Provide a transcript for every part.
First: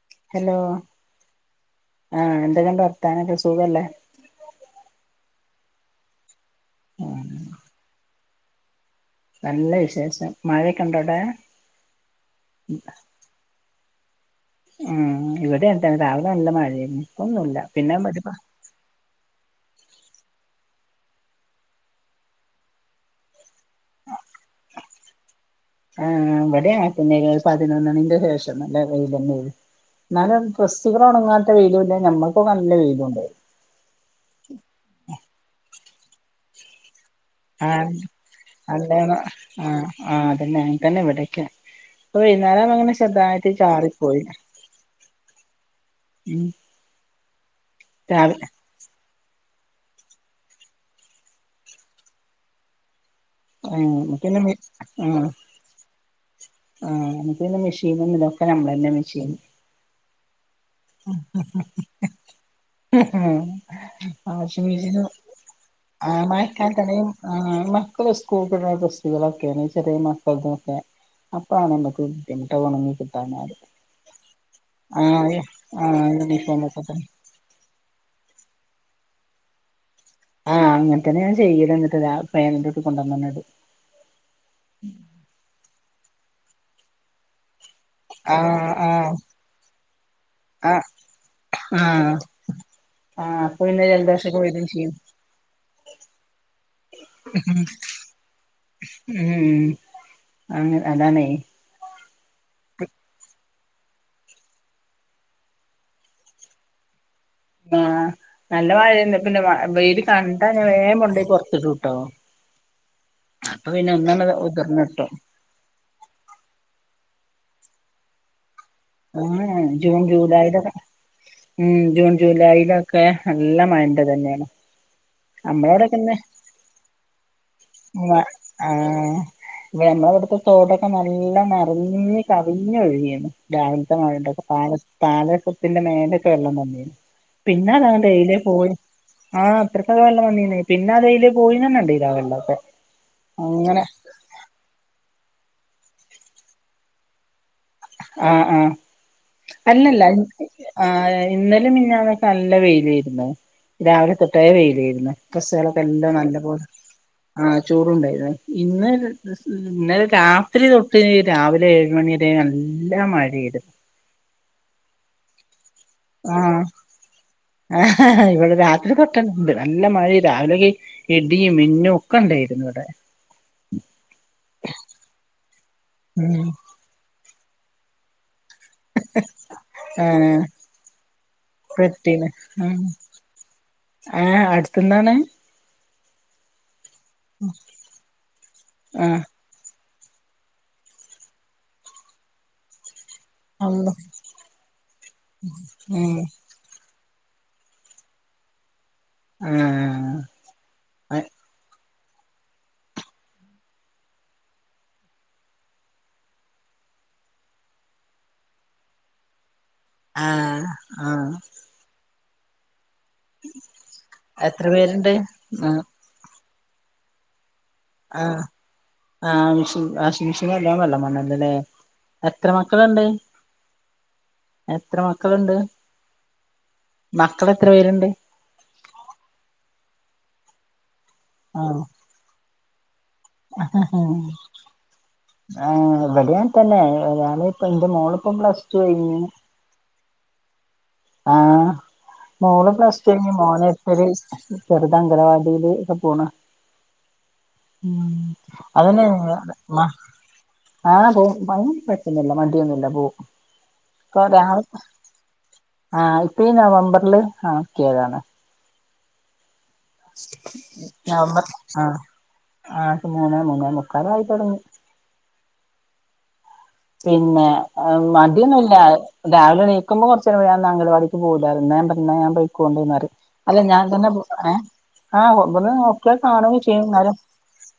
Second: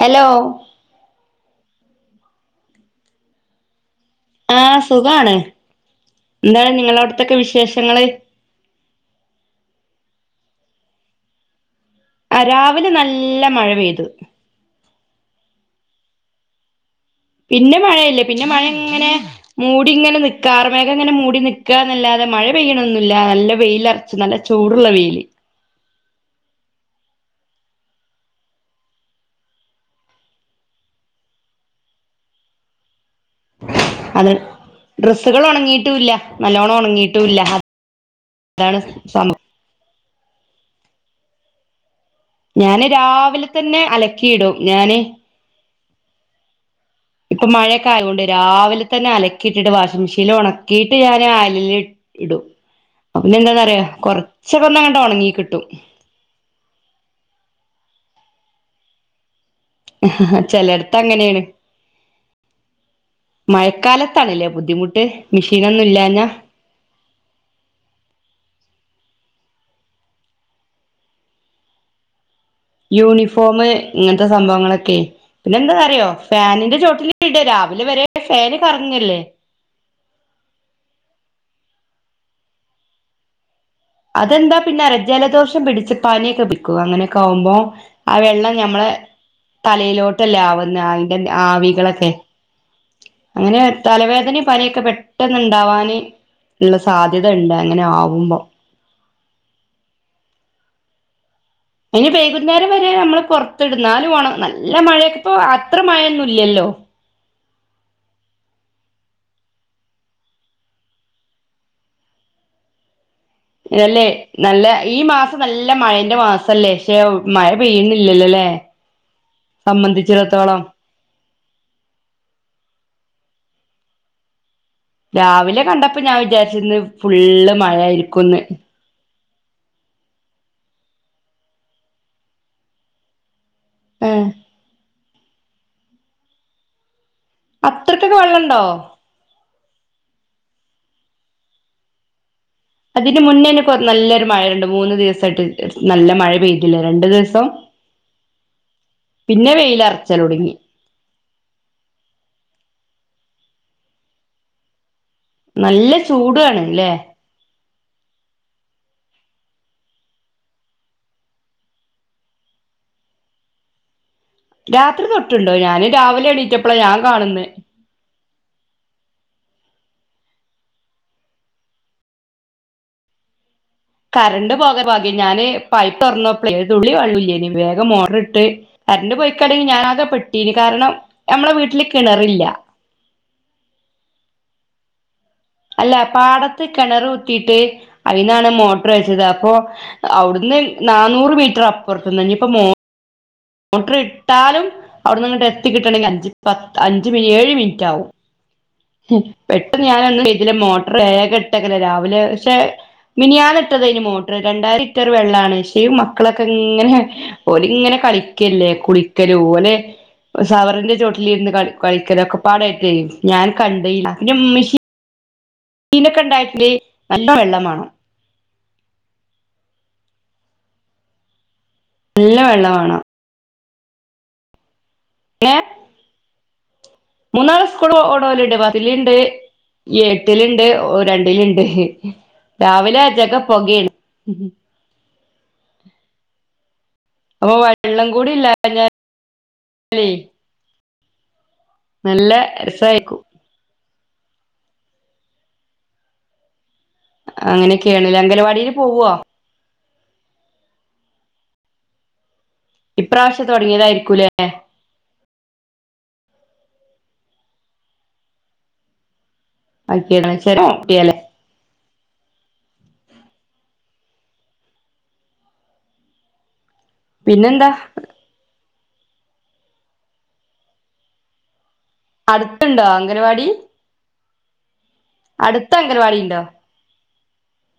Hello ആ എന്തൊക്കെണ്ട് വർത്താനൊക്കെ സുഖല്ലേ ആ, സുഖാണ് എന്താണ് നിങ്ങള ആഹ് അവിടത്തൊക്കെ വിശേഷങ്ങള്. നല്ല വിശേഷം, മഴയൊക്കെ ഉണ്ടോ അവിടെ രാവിലെ നല്ല മഴ പെയ്ത് ഉം, ഇവിടെേ എന്ത രാവിലെ നല്ല മഴയാ പിന്നെ മഴയില്ല, പിന്നെ മഴ ഇങ്ങനെ മൂടി ഇങ്ങനെ നിക്കുക, കാർമേഘം ഇങ്ങനെ മൂടി നിക്കുകന്നല്ലാതെ മഴ പെയ്യണൊന്നില്ല, നല്ല വെയിൽ ഒറച്ചു നല്ല ചൂടുള്ള വെയില് ആ ഇവിടെ, പിന്നെ പതിനൊന്ന് മണിന്റെ ശേഷം നല്ല വെയില് തന്നെയ, എന്നാലും ഡ്രസ്സ്കള് ഉണങ്ങാത്ത വെയിലും ഇല്ല നമ്മക്കും നല്ല വെയിലും ഉണ്ട്. അത് ഡ്രസ്സുകൾ ഉണങ്ങിട്ട് ഉണങ്ങിട്ടുവില്ല, നല്ലോണം ഉണങ്ങിട്ട് ആ, അല്ല, സംഭവം ആ, അതന്നെയ തന്നെ ഇവിടേക്ക ഞാന് രാവിലെ തന്നെ അലക്കിടും ഞാന് ഉം ഇപ്പ മഴൊക്കെ ആയുകൊണ്ട് രാവിലെ തന്നെ ആല ക്കിട്ടിട്ട് വാഷിംഗ മെഷീൻ ഉണക്കിയിട്ട് ഞാൻ അയലിൽ ഇടും പിന്നെ ആ എന്താന്നറിയോ നമക്ക്ന്നെ കൊറച്ചൊക്കെ ഒന്നങ്ങട്ട് ആ ഒണങ്ങി കിട്ടും ആ നമക്ക്ന്നെ മെഷീന്നില്ല ക്കെ നമ്മളന്നെ വി ചെയ്യുന്നു ആ മഴക്കാലത്താണല്ലേ വാഷിംഗ മെഷീന് ബുദ്ധിമുട്ട് മെഷീനൊന്നും ആ ഇല്ലാഞ്ഞാ മഴക്കാ തണയും മക്കള സ്കൂൾട ികളൊക്കെ ചെറിയ മസ്തുംൊക്കെ അപ്പാണ് എക്ക് യൂണിഫോമങ്ങ സംഭവങ്ങളൊക്കെ ആഹ് പിന്നെ എന്താ അറിയോ ആഹ് ഫാനിന്റെ യൂണിഫോമൊക്കെ തന്നെ ചോട്ടിലടെ രാവിലെ വരെ ഫേനി പറഞ്ഞല്ലേ ആഹ് അങ്ങനെ തന്നെയഞാ ചെയ്യത് എന്നിട്ട് പേനന്റെറെൊട്ടി കൊണ്ടുവന്നന്നത് അതെന്താ പിന്നെ അറ ജലദോഷം പിടിച്ച പനിയൊക്കെ വിൽക്കും അങ്ങനൊക്കെ ആുമ്പോ ആ വെള്ളം ആഹ് ഞമ്മളെ ആഹ് തലയിലോട്ടല്ല ആവുന്ന ആഹ് അതിന്റെ ആവികളൊക്കെ ആഹ് ആഹ് അങ്ങനെ അപ്പൊ പിന്നെ ജലദോഷൊക്കെ തലവേദന വരും പനിയൊക്കെ ചെയ്യും പെട്ടെന്ന ഉണ്ടാവാാന് ഉള്ള സാധ്യത ഉണ്ട് അങ്ങനെ ആവുമ്പോ ഉം അങ്ങ അതാാണ്േ അതിന് വൈകുന്നേരം വരെ നമ്മള് പുൊത്തിടുന്നാലും ഓണം നല്ല മഴയൊക്കെപ്പോ അത്ര മഴയൊന്നുമല്ലല്ലോ ആ നല്ല മഴന്ന പിന്നെ വെൽ കണ്ടന്നെ വേണ്ടയി പറത്തിട്ട് കട്ടോ ഇതല്ലേ നല്ല ഈ മാസം നല്ല മഴന്റെ മാസല്ലേ ശ മഴ പെയ്യുന്ന ഇില്ലല്ലോല്ലേ ആ ജൂൺ ജൂലായിതൊക്കെ ഉം ജൂൺ ജൂലൈയിലൊക്കെ നല്ല മയൻ്റെ ഇതന്യാണ് രാവിലെ കണ്ടപ്പോ ഞാൻ വിചാരിച്ചിന്ന് ഫുള്ള് മഴ ആയിരിക്കുംന്ന് ഞമ്മള ഇവിട്ത്തെ തോടൊക്കെ നല്ലം നറഞ്ഞ് കവിഞ്ഞ് ഒഴുകീണ് രാവിൽത്തെ ഏഹ് മഴോണ്ടൊക്കെ പാടെ [unintelligible] ത്തിന്റെ മേലക്കെ വെള്ളം വന്നിനി പിന്നെതാണ്ട അത്രക്കൊക്കെ എയിലെ വെള്ളണ്ടോ പോയി ആ അത്രകൊക്കെ വെള്ളം വന്നീന്നേ പിന്നെ അതെയ്ലേ പോയീന്നെന്നെ കണ്ടീല്ല ആ വെള്ളൊക്കെ അതിന് മുന്നേന്നെ അങ്ങനെ [unintelligible] നല്ലൊരു മഴയുണ്ട് മൂന്ന് ദിവസ് സായിട്ട് നല്ല മഴ പെയ്തിലെ രണ്ടു ദിവസം ആഹ് ആഹ് പിന്നെ അല്ലല്ല വെയിലറച്ചല് തുടങ്ങി ആ അതെ ഇന്നലിം മിഞ്ഞാന്നൊക്കെ നല്ല വെയിലേര്ന്ന് രാവിലെ തൊട്ടേ വെയിലേര്ന്നു ബസ്കളൊക്കെ എല്ലാം നല്ല ചൂടാണ് പോലെ ല്ലേ ആ ചൂടൂണ്ടായിരുന്ന് ഇന്ന് ഇന്നലെ രാത്രി തൊട്ട് രാവിലെ ഏഴുമണി വരെ ന ല്ല മഴയ്ത് രാത്രി തൊട്ടുണ്ടോ ഞാന് രാവിലെ ആഹ് എണീറ്റപ്പളാ ഞാൻ കാണുന്നെ ഇവിടെ രാത്രി തൊട്ടണണ്ട് നല്ല മഴെം രാവിലെങ്കി ഇടീം മിന്നും ഒക്കെ ഇണ്ടായിരുന്നു ഇവടെ കറണ്ട് പോകാ ഭാഗ്യം ഞാന് പൈപ്പ് ഉം തൊറന്നപ്പളെ ഒരുതുള്ളി വള്ളൂല്ലേനി വേഗം മോട്ടർ ഇട്ട് കരണ്ട് പോയിക്കാണെ ഞാനാകെ ആഹ് പെട്ടീനി കാരണം നമ്മളെ വീട്ടില് പെട്ടീന്ന് കിണറില്ല ത്തുന്നാണ് അല്ല പാടത്ത് കെണറ് കുത്തിട്ട് അയിന്നാണ് മോട്ടറ് ആഹ് വച്ചത് അപ്പൊ അവിടുന്ന് നാന്നൂറ് മീറ്റർ അപ്പുർത്ത്ന്ന് ഞ്ഞിപ്പോ മോ അള്ളോ മോട്ടർ ഇട്ടാലും അവിടെന്ന്ങ്ങട്ട് എത്തി കിട്ടണങ്കി ഉം അഞ്ച് പ അ ഞ്ച് മിനി ഏഴ് മിനിറ്റ് ആവും ഹും പെട്ടെന്ന് ആഹ് ഞാനൊന്നും ചെയ്തില്ല മോട്ടറ് വേഗ ഇട്ട് വെക്കല രാ വിലെ ക്ഷെ മിനിയാന് ഇട്ടതേനിം മോട്ടറ് രണ്ടായിരം ലിറ്റർ വെള്ളാണ് പക്ഷേ മക്കളൊക്കെ ഇങ്ങനെ ഓല് ഇങ്ങനെ കളിക്കല്ലേ കുളിക്കലും ഓല് ആഹ് ഷവറിന്റെ ആഹ് ചോട്ടിലിരുന്ന് കളി കളിക്കലൊക്കെ പാടായ്ട്ടെ ഞ കണ്ടില്ല ഇൻ്റെ എത്ര ഉമ്മച്ചി പേരുണ്ട് ആഹ് [unintelligible] [unintelligible] നല്ല വെള്ളം മാണം ആഹ് ആ മെഷീ വാഷിങ്മെഷിന് നല്ലോം വെള്ളം വേണല്ലോലേ നല്ല എത്ര വെള്ളം വേണം മക്കളുണ്ട് എത്ര മക്കളുണ്ട് ഏ മക്കള് മൂന്നാള് എത്ര സ്കൂൾ ഒ പേരുണ്ട് പോണോരുണ്ട് പത്തില്ണ്ട് എട്ടില്ണ്ട് ഒ രണ്ടിലുണ്ട് ആഹ് രാവിലെ ജഗ പൊകേണ് ആഹ് വടെം അങ്ങനെത്തന്നെ ഒരാള് അപ്പൊ ഇപ്പ ന്റെ മോള് ഇപ്പ പ്ലസ് ടു കഴിഞ്ഞ് ല്ലേ ആ മോള് പ്ലസ് ടു രസായിരിക്കും കഴിഞ്ഞു മോന് [unintelligible] ഒരു ചെറുത അംഗനവാടിയില് ഒക്കെ പോണ് ഉം അങ്ങനെക്കെയാണ് അംഗലവാടിയില് പോവോ ആ പോവും അയ്ന് കൊയപ്പൊന്നുല്ല മടി ഇപ്രാവശ്യം തോടങ്ങിയതായിരിക്കൂലേ ആഹ് ഇപ്പ ഈ നവംബറില് ആക്കിയതാണ് [unintelligible] നവംബർ കുട്ടിയല്ലേ ആഹ് ആ മൂന്നേ മൂന്നേ മുക്കാലായി തുടങ്ങി പിന്നെ പിന്നെന്താ മടിയൊന്നുല്ല രാവിലെ എണീക്കുമ്പോ കുറച്ചുനേരം അങ്കനവാടിക്ക് പോവുലായിരുന്നു [unintelligible] പിന്നെ ഞാൻ ബൈക്ക് കൊണ്ടു അടുത്തുണ്ടോ [unintelligible] അംഗനവാടി അല്ല ഞാൻ തന്നെ ഏ ആഹ് കൊറേ അടുത്ത നോക്കിയ അംഗനവാടി ഉണ്ടോ കാണുകയും ചെയ്യും എന്നാലും-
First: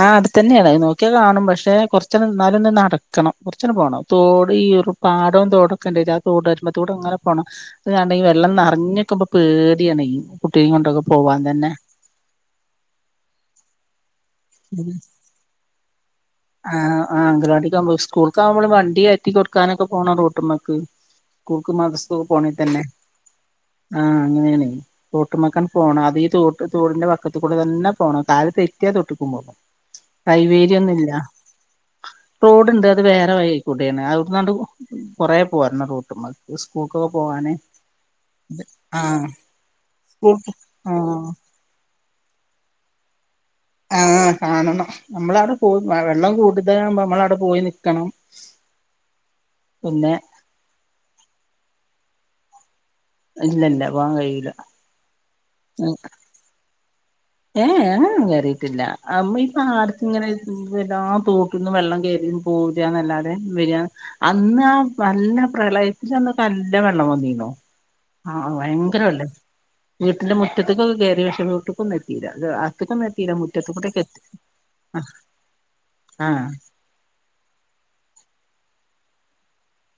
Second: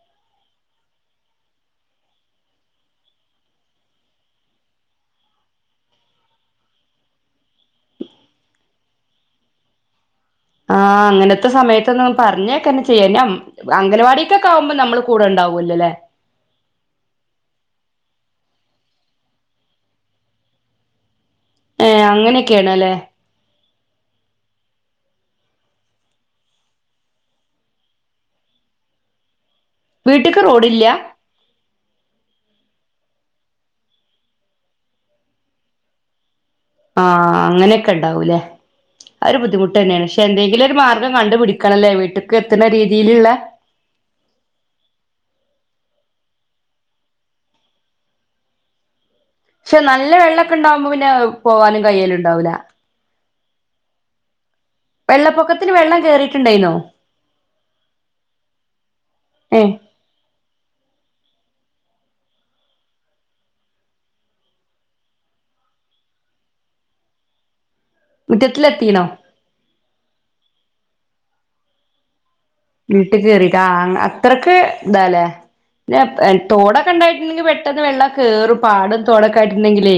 ആ അടുത്തന്നെയാണ് നോക്കിയാൽ കാണും പക്ഷെ കൊറച്ച് എന്നാലും ഒന്ന് നടക്കണം പോണം തോട് ഈ ഒരു പാടവും തോടൊക്കെ ഉണ്ട തോട് വരുമ്പതോടെ അങ്ങനെ പോകണം അതാണ്ടെങ്കിൽ വെള്ളം നിറഞ്ഞക്കുമ്പോ പേടിയാണയിന് ആഹ് അങ്ങനത്തെ സമയത്തൊന്നും പറഞ്ഞേക്കന്നെ ചെയ്യന്നം അംഗനവാടി [unintelligible] ആകുമ്പോ നമ്മള് കൂടെണ്ടാവൂല്ലല്ലേ ആ ആ അംഗനവാടിക്ക് ആകുമ്പോ സ്കൂൾക്ക് ആകുമ്പോൾ വണ്ടി കേറ്റി കൊടുക്കാനൊക്കെ പോണം റോഡുംമേക്ക് ഏഹ് [unintelligible] അങ്ങനെയൊക്കെയാണല്ലേ ആഹ് അങ്ങനെയാണ് തോട്ടുമക്കൻ പോണം അത് ഈ തോട്ട് തോടിന്റെ വക്കത്ത് കൂടെ തന്നെ പോണം കാല് തെറ്റിയ തോട്ടക്കും പോകും വീട്ട്ക്ക് റോഡില്ല ഹൈവേയിലൊന്നുല്ല റോഡ്ണ്ട് അത് വേറെ വഴിയികൂട്യയാണ് അവ്ട്ന്നാണ്ട് കൊറെ പോരണം റോട്ട്മ്മക് ആഹ് അങ്ങനൊക്കെണ്ടാവൂലേ ആഹ് ആ ഒരു ബുദ്ധിമുട്ടന്ന്യാണ് ക്ഷെ സ്കൂൾക്ക് എന്തെങ്കിലൊരു മാർഗം ആഹ് കണ്ട് പിടിക്കണല്ലോ വീട്ടി എത്ത്ണ രീതിയിലുള്ള ആഹ് കാണണം നമ്മളവ്ടെ പോ വെളണ്ണം കൂടുതലാവ്മ്പോ മ്മളവ്ടെ പോയി നിക്കണം പക്ഷെ നല്ല പിന്നെ വെള്ളൊക്കെ ഇണ്ടാവുമ്പോ പിന്നെ പോവാനും കയ്യല് ണ്ടാവുല ഇല്ല ഇല്ല പോവാൻ കയൂല വെള്ളപ്പൊക്കത്തിന് വെള്ളം കേറിട്ടുണ്ടായ്നോ ഏഹ് ങ്ങനൊന്നും കേറിട്ടില്ല ഏ അമ്മഇപാട്ത്ത്ങ്ങനെ [unintelligible] തോട്ടിന്ന് വെള്ളം കേറിന്ന് പോരാന്നല്ലാതെ വര അന്ന് ആ നല്ല പ്രളയിച്ചന്ന് നല്ല വെള്ളം വന്നീനു ആഹ് ഭയങ്കര മുറ്റത്തിലെത്തീണോ വെള്ളെ വീട്ടിന്റെ മുറ്റത്കൊക്കെ കേ [unintelligible] വീട്ട് കേറിട്ട ആ എത്തി അത്രക്ക് താല്ലേ ആ ന്ന തോടൊക്കെ ണ്ടായിട്ട്ണ്ടെങ്കി പെട്ടെന്ന് വെള്ളം കേറും പാടം തൊടൊക്ക ആയിട്ടുണ്ടെങ്കിലേ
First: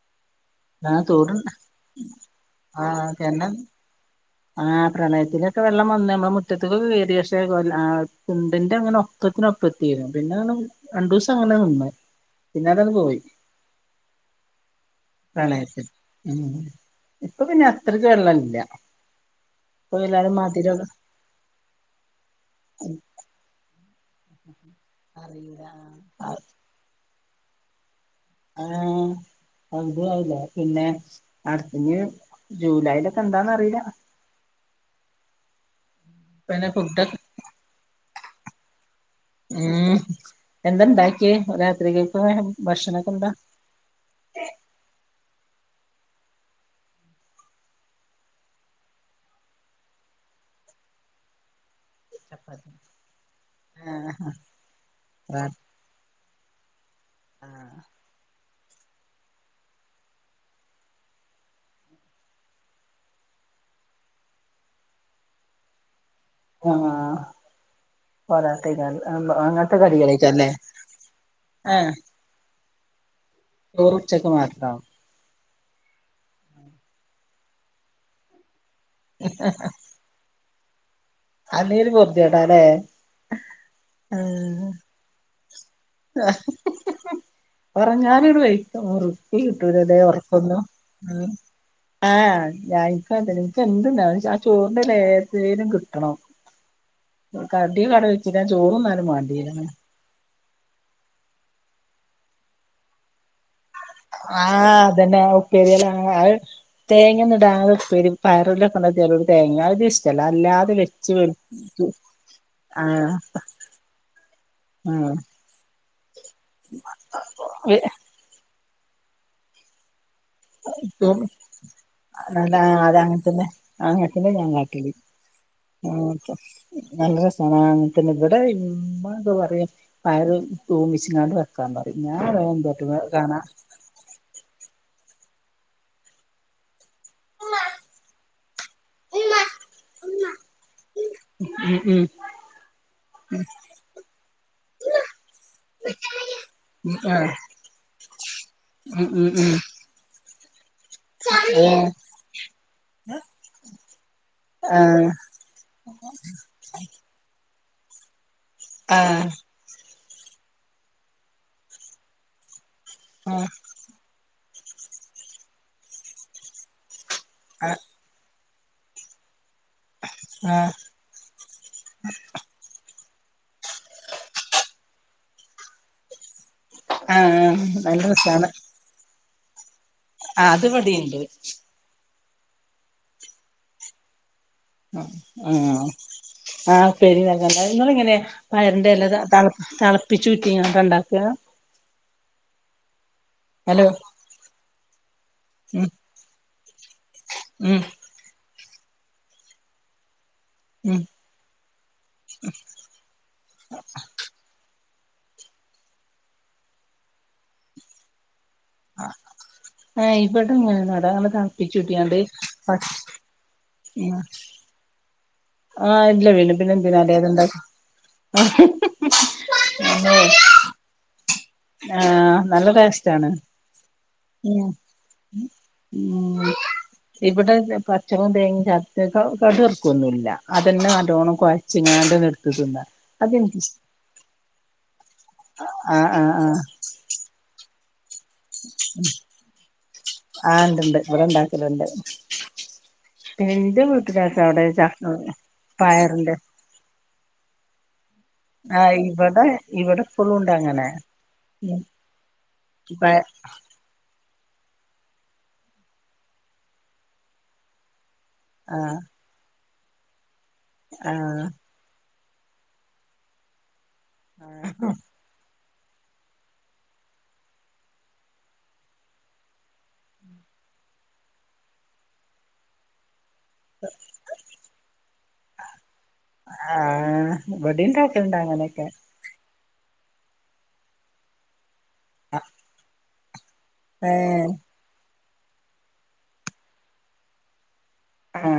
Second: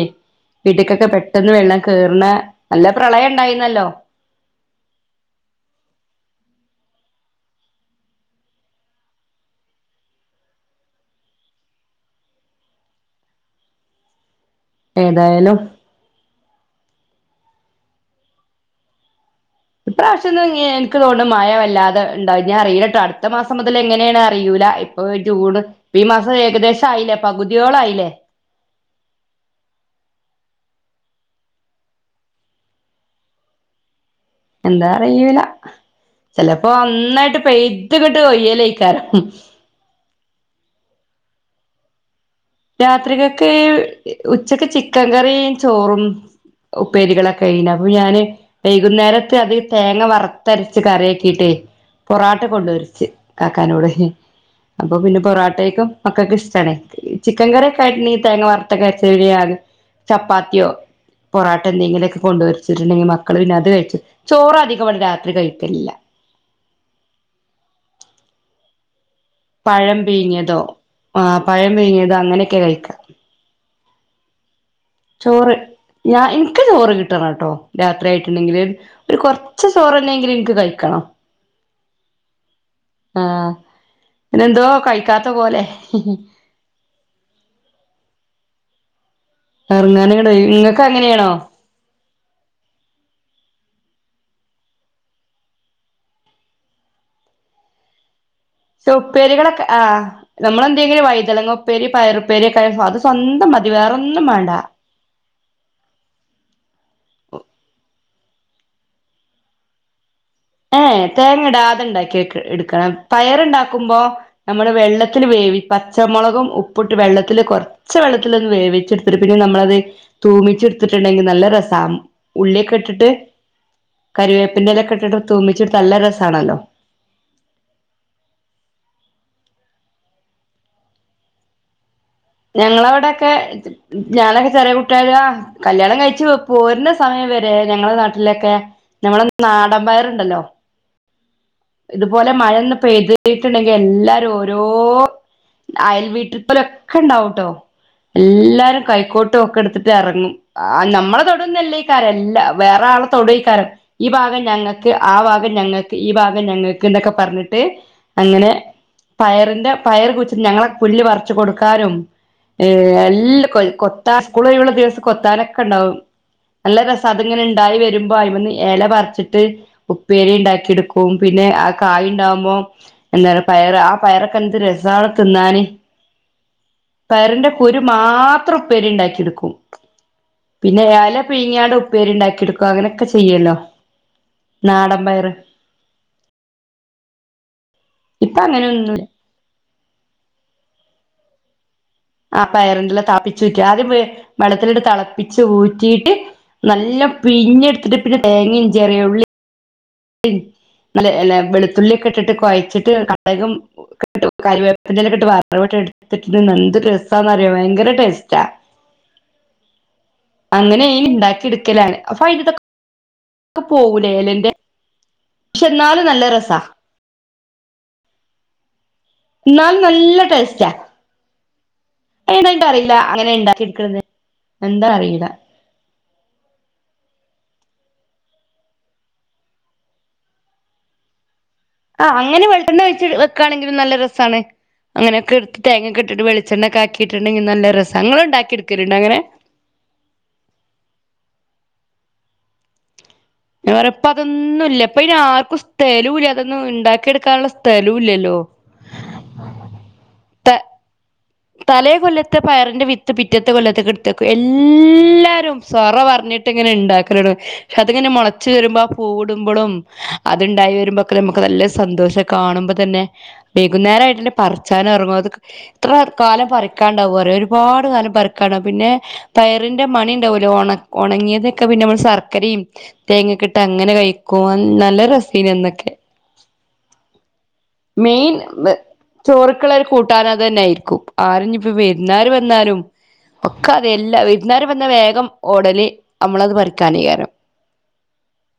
വീട്ടിക്കൊക്കെ തൂട് പെട്ടെന്ന് വെള്ളം കേറുന്ന ആ നല്ല പ്രളയം ഉണ്ടായിന്നല്ലോ ആഹ പ്രളയത്തിലൊക്കെ വെള്ളം വന്ന്പോ മുറ്റത്തക്കൊക്കെ കയറി പക്ഷെ കൊല്ല ചണ്ടിന്റെ അങ്ങനെ ഒപ്പത്തിന ഒപ്പത്തിും പിന്നെ അ രണ്ടു ദിവസം അങ്ങനെ നിന്ന പിന്നെ അതന്ന് പോയി ഏതായാലും പ്രണയത്തി ഉ ഇപ്പൊ പിന്നെ അത്രയ്ക്ക് വെള്ള ഇില്ല ഇപ്രാവശ്യംന്ന എനിക്ക് തോന്നും മഴ വല്ലാതെ ഉണ്ടാവും ഞാൻ അറിയില്ലെട്ടോ അടുത്ത മാസം മുതൽ എങ്ങനെയാണ് അറിൂല ഇപ്പൊ ജൂണ് അറിയൂല ഈ മാസം ആഹ് ഏകദേശം ആയില്ല പകുതിയോളായില്ലേ ആഹ അതല്ല പിന്നെ അടുത്തഞ്ഞ് ജൂലൈലൊക്കെ എന്താന്ന് അറിയില്ല എന്താ അറിയല പിന്നെ ചിലപ്പോ ഫുഡ് നന്നായിട്ട് പെയ ഇത്ത കേട്ടോ ഏലൈക്കാര ഉം എന്തന്താ രാത്രിക രാത്രികൊക്കെ ഉച്ചക്ക് ചിക്കൻ കറി ചോറും ഉപ്പേരികളൊക്കെ കഴന അപ്പൊ ഞാന് വൈകുന്നേരത്തെ അത് തേങ്ങ വറത്തരച്ച് കറിയക്കിട്ടേ പൊറാട്ട ചപ്പാത്തി കൊണ്ടുവരിച്ച് കാക്കാനോൂടെ ആഹ് അപ്പൊ പിന്നെ ആഹ് പൊറോട്ടേക്കും ൊക്ക ഇഷ്ടണ ചിക്കൻ കറി കട്ടീ താങ്ങങ് മാറ ത്ത കരച്ചക ചപ്പാത്തിയോ പൊറോട്ട എന്തെങ്കിലുമൊക്കെ കൊണ്ട വരിച്ചിട്ടുണ്ടെങ്കിൽ മക്കള് പിന്നെ അത് കഴിച്ചു ചോറ അധികമാണ് രാത്രി കഴിക്കില്ല ആഹ പോരാത്ത ഗല്ല പഴം പിീഞ്ഞതോ ആ പഴം പിീഞ്ഞതോ അങ്ങനെയൊക്കെ കഴിക്കും ഓ ഉച്ചക്ക് മാത്രോ ചോറ് ഞാ ഇൻക്ക് ചോറ് കിട്ടണട്ടോ രാത്രിയയിട്ട്ണ്ടെങ്കില് ഒരു കൊർച്ച് ചോറ്ന്നെങ്കിലും ഇൻക്ക് കഴിക് ക്കണം അല്ലല് പർത്തിേട്ടാ അല്ലേ ആഹ് ഉ പിന്നെന്തോ [unintelligible] കഴിക്കാത്ത പോലെ ആ പറഞ്ഞാല ഇവി [unintelligible] ടെ വഴക്കറ ഇറങ്ങാ [unintelligible] ന ഇട ഇങ്ങക്ക് അങ്ങനെയാണോ ആഹ് ഞാൻപ്പ നിന [unintelligible] ക്ക് എന്ണ്ട ആ ചോറിന്റെ ലേഏതേനും കിട്ടണം കടിയ കട ഞാൻ ചോറുണ്ണാനും ഉപ്പേരികളൊക്കെ മാണ്ടില്ല ആ നമ്മളെന്തെങ്കിലും വഴിതനങ്ങ ഉപ്പേരി പയർപ്പേരിയൊക്കെ ആയാൽ അത് സ്വന്തം മതി വേറൊന്നും വേണ്ട ആഹ് അതന്നെ ഉപ്പേരില്ല തേങ്ങ ഒന്നും ഇടാതെ ഉപ്പേരി പയറുല്ലൊ [unintelligible] ക്കെണ്ട ചെറിയ ഒരു തേങ്ങ അത്‌ ജെ - ഏ തേങ്ങ ഇടാതെ ഇണ്ടാക്കി എട് ക്കണം ആഹ് പയർണ്ടാക്കുമ്പോ നമ്മള് ആഹ് വെള്ളത്തിൽ വേവി പച്ചമുളകും ഉപ്പുട്ട് വെള്ളത്തില് കൊറച്ച് വെള്ളത്തിലൊന്ന് വേവി എടുത്തിട്ട് പിന്നെ നമ്മളത് തൂമിച്ചെടുത്തിട്ടുണ്ടെങ്കിൽ നല്ല രസം അതാ ഉള്ളിയൊക്കെ അത് ഇട്ടിട്ട് കറിവേപ്പിന്റയില ഒക്കെ ഇട്ടിട്ട് തൂമിച്ചെടുത്ത ആ നല്ല രസാണല്ലോ നല്ല രസാണ് അങ്ങൻ തന്നെ ഇവടെ ഇമ്മ എന്ത്‌ വ പയറ് തൂമിച്ചങ്ങാണ്ട് വെക്കാൻ പറയും ഞാൻ വേം എന്താട്ടും ഞങ്ങളവിടെക്കെ കാണാ ഞാനൊക്കെ ചെറിയ കുട്ടി- [unintelligible] കല്യാണം കഴിച്ചു പോരുന്ന- സമയം വരെ ഞങ്ങളുടെ നാട്ടിലൊക്കെ ഞമ്മളെ നാടമ്പയറുണ്ടല്ലോ ഉം ഉം ഇതുപോലെ മഴന്ന് പെയ്തിട്ടുണ്ടെങ്കിൽ എല്ലാരും ഓരോ അയൽ വീട്ടിപലേ ആഹ് ണ്ടാവുംട്ടോ എല്ലാരും ഉം ഉം ഉം കൈക്കോട്ടൊക്കെ എടുത്തിട്ട് ഇറങ്ങും ഉം ആ നമ്മളെ ഏഹ് തൊടോന്നല്ലേക്കാരം എല്ല വേറെ ആളെ തൊടേക്കാരം ഈ ഭാഗം ഞങ്ങക്ക് ആഹ് ആ ഭാഗം ഞങ്ങക്ക് ഈ ഭാഗം ഞങ്ങക്ക് എന്നൊക്കെ പർഞ്ഞിട്ട് തേ അങ്ങനെ ആഹ് പയറിന്റെ പയറ് കുയ്ച്ചിട്ട്ന് ഞങ്ങളെ പുല്ല് പർച്ച് കൊട് ക്കാരും ഏ എല്ല ആഹ് കൊൽ കൊത്താസ് സ്കൂലയ്വുള്ള ദിവസം കൊത്താനൊക്കെ ഇണ്ടാവും നല്ല രസ് അതങ്ങനെ ഉണ്ടായി വരുമ്പോ അയ്മെന്ന് എല പർച്ചിട്ട് ഉപ്പേരി ആഹ് ഇണ്ടാക്കി ആഹ് എട്ക്കും പിന്നെ ആ കായി ഇണ്ടാവുമ്പോ എന്ത പയർ ആ പയറൊക്കെ എന്ത് രസാണ് തിന്നാന് പയറിന്റെ ആഹ് കുരു നല്ല രസാണ് മാത്രം ഉപ്പേരി ഇണ്ടാക്കി ഓ ആഹ് അത് പിന്നെ എല ഇവടിണ്ട് പിഴങ്ങിയാണ്ട് ഉപ്പേരുണ്ടാക്കി എടുക്കു അങ്ങനെക്കെ ചെയ്യല്ലോ നാടൻ ആ പയറ് ആ ആ ഉപ്പേരി ഉണ്ടാക്കലുണ്ട് ഇങ്ങള് ഏങ്ങ്നെ ഇപ്പൊ പയറിന്റെ അങ്ങനെയൊന്നുല്ല എല തെള തെളപ്പിച്ചൂറ്റിക്കാണ്ട് ഉണ്ടക്ക ആ പയറിന്റല താപ്പി ക്ക ആദ്യം വേ വെള്ളത്തിലിട്ട് തെളപ്പിച്ച് ഉം ഊറ്റീട്ട് നല്ലോം ഉം പിഴിഞ്ഞ്ട്ത്ത് ട്ട് പിന്നെ തേങ്ങിം ചെറിയള്ളീം ല്ലിം ഉം നല്ല വെളുത്തുള്ളിയൊക്കെ ഇട്ടിട്ട് കുഴച്ചിട്ട് കടകും ഉ കറിവേപ്പി ക്കെട്ട് വറവട്ട് എടുത്തിട്ട് എന്ത് രസാന്നറിയ ഭയങ്ക ടേസ്റ്റാ ആ ഇവിടെ അങ്ങനെ ഞങ്ങൾ ഇനി ഇണ്ടാക്കി എടുക്കലാണ് തിളപ്പിച്ചുിട്ടിയാണ്ട് അപ്പൊ അതിന്റെതൊക്കെ പക്ഷ പോകൂലേ എലന്റെ പക്ഷെ ആ എന്നാലും നല്ല ഇല്ല വീണു രസാ പിന്നെ എന്തിന അതുണ്ടാക്കിയെ ണ്ട അറിയില്ല അങ്ങനെ ഇണ്ടാകിടക്കേണതു എന്താ അറിയില്ല ഉ ഇവിടെ പച്ചളും തേങ്ങയും ചതച്ച് കട് വറക്കൊന്നുമല്ല അതന്നെ നല്ലോണം കുഴ ആഹ് അങ്ങനെ വെളിച്ചണ്ണ ഒഴിച്ചു വെക്കാണെങ്കിലും നല്ല രസമാണ് അങ്ങനെക്കെ എടുത്ത് തേങ്ങക്കെട്ടിട്ട് വെളിച്ചെണ്ണ ഒക്കെ ആക്കിട്ടുണ്ടെങ്കിൽ നല്ല രസം ആണ്ട്ണ്ട് അവിടെ ഇണ്ടാക്കലുണ്ട് പിന്നെ ഞാ ഇന്റെ പറയാ ഇപ്പൊ വീട്ടിലാട്ടോ അതൊന്നും അവിടെ ഇല്ല ചക്ക ഇപ്പം ആർക്കും സ്ഥലലൂല്ല പയറിന്റെ അതൊന്നും ഉണ്ടാക്കിയ എടുക്കാനുള്ള സ്ഥല് ആഹ് ഇവടെ ഇവടെ ത ഇപ്പളുണ്ടങ്ങനെ തലേ കൊല്ലത്തെ പയറിന്റെ വിത്ത് പിറ്റത്തെ കൊല്ലത്കിടുത്ത എല്ലാരും സൊറ പറഞ്ഞിട്ട് ഇങ്ങനെ ഉണ്ടാക്കല പക്ഷെ അതിങ്ങനെ മുള ച് വരുമ്പോ ആ ആഹ് പൂവുടുമ്പളും അതുണ്ടായി വരുമ്പോക്കെ നമുക്ക് ആഹ് നല്ല സന്തോഷം കാണുമ്പോ തന്നെ വൈകുന്നേരമായിട്ട്ന്റെ പറച്ചാനും ഇറങ്ങും അത ത്ര കാലം പറിക്കാണ്ടാവും ഒരുപാട് കാലം പറിക്കാണ്ടാവും പിന്നെ പയറിന്റെ മണി ഉണ്ടാവൂല്ലോ ഉണങ്ങിയതൊക്കെ പിന്നെ നമ്മ ശർക്കരയും തേങ്ങ ട്ട് ങ്ങനെ കഴിക്കും നല്ല രസൈനന്നൊക്കെ ആഹ് ഇവിടിം മെയിൻ ഇണ്ടാക്കല്ണ്ട് അങ്ങനെയൊക്കെ ചോറൊക്കെ എപ്പളും കൂട്ടാന് അത് തന്നെയയിരിക്കും ആരഞ് വിര്ന്നാര് വന്നാലും ഒക്ക അതെ എല്ലാ ഏഹ് വിര്ന്നാര് വന്നാ വേഗം ഓടല് നമ്മളത് പറിക്കാനെകാരം ആ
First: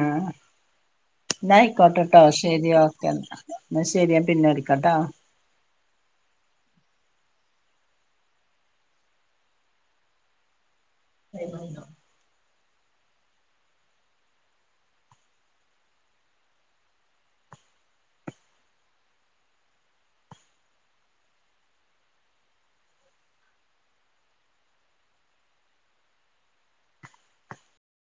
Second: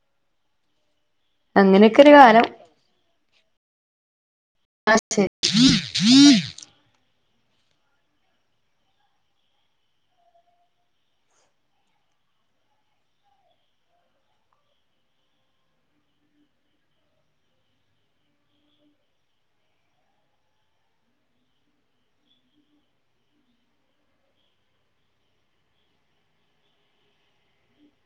എന്നാ അങ്ങനെയൊക്കെ ഒരു അയ്ക്കോട്ടെട്ടോ കാലം ശരി ഓക്കെ എന്നാ എന്നാ ശരി പിന്നെ വിളി [unintelligible] [inaudible]